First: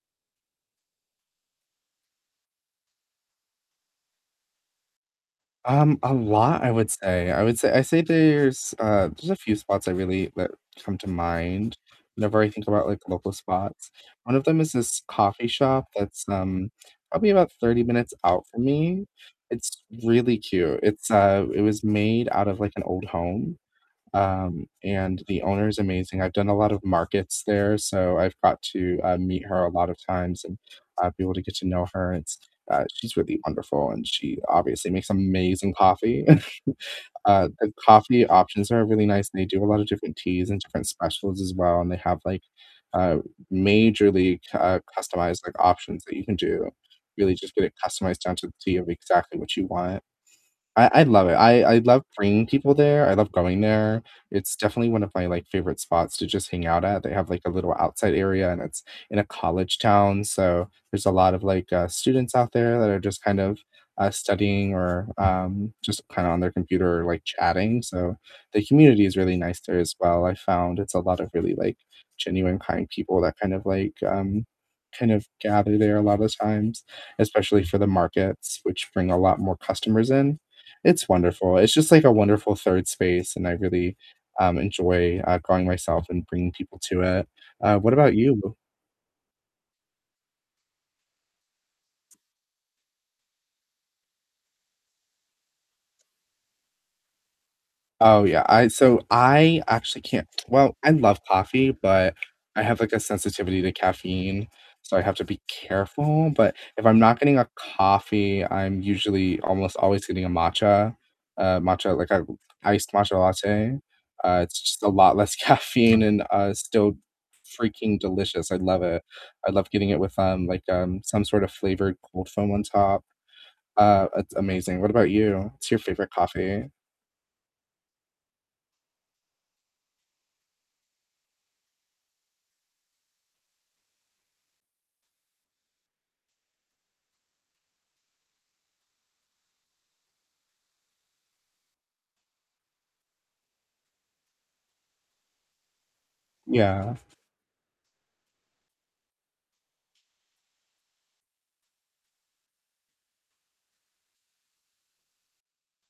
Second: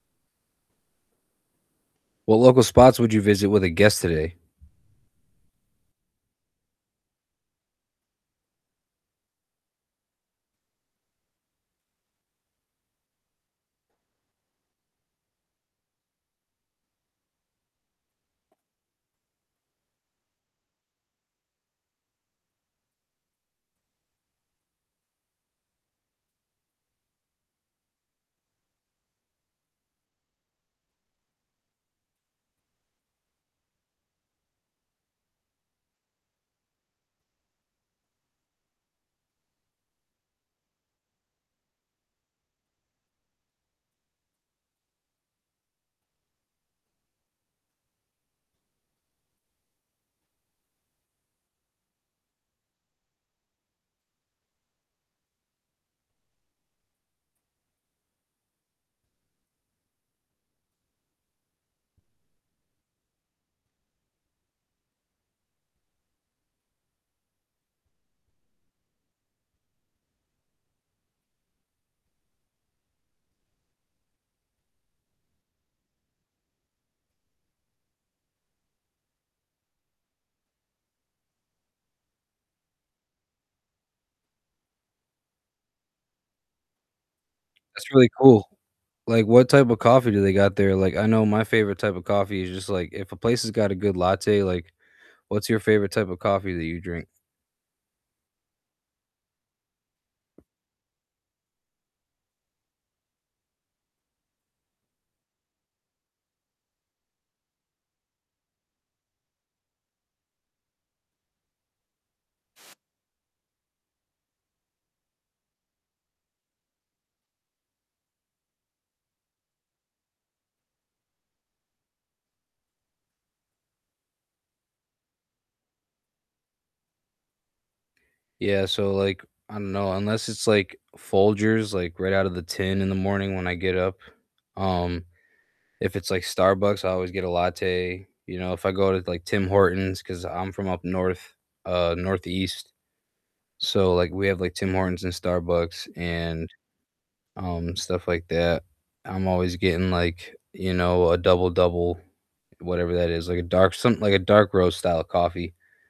What local spots would you visit with a guest today? Um, a lot I would say I would say I say there's, uh, there's a few spots I really that come to mind whenever I think about, like, local spots. One of them is this coffee shop that's, um, probably about 30 minutes out from me, it's really cute, it's, uh, it was made out of, like, an old home. Um, and the owner's amazing, I've done a lot of markets there, so, I've got to, uh, meet her a lot of times and, uh, be able to get to know her, it's, uh, she's really wonderful, and she obviously makes amazing coffee, uh, the coffee options are really nice, and they do a lot of different teas and different specials as well, and they have, like, uh, majorly, uh, c customized, like, options that you can do really just get it customized down to the T of exactly what you want. I I love it I I love bringing people there, I love going there, It's definitely one of my, like, favorite spots to just hang out at, they have, like, a little outside area, and it's in a college town, so, there's a lot of, like, uh, students out there that are just kind of, uh, studying or, um, just kind of on their computer, like, chatting, so, the community is really nice there as well. I've found it's a lot of really, like, genuine, kind people that kind of, like, um, kind of gather there a lot of times, especially for the markets, which bring a lot more customers in, it's wonderful, it's just, like, a wonderful 3rd space, and I really, um, enjoy, uh, going myself and bringing people to it. Uh, That's what really about you cool, b like, what type of coffee do they got there? Like, I know my favorite type of coffee is just, like, if a place has got a good latte like, what's your favorite type of coffee that you drink? Oh, yeah, I so I actually can't well, I love coffee, but I have, like, a sensitivity to caffeine, so, I have to be careful, but if I'm not getting a coffee, I'm usually almost always getting a matcha a matcha like, a iced matcha latte, uh, it's just a lot less caffeine and, uh, still freaking delicious, I love it, I love getting it with, um, like, um, some sort of flavored cold foam on top, uh, it's amazing. What about you? What's your favorite coffee? Yeah, so, like, I don't know, unless it's, like, Folgers, like, right out of the tin in the morning when I get up, um if it's, like, Starbucks, I always get a latte. You know, if I go to, like, Tim Hortons 'cause I'm from up north, uh, northeast, so, like, we have, like, Tim Hortons and Starbucks and, Yeah. um, stuff like that, I'm always getting, like, you know, a double-double, whatever that is, like, a dark something like a dark roast style coffee.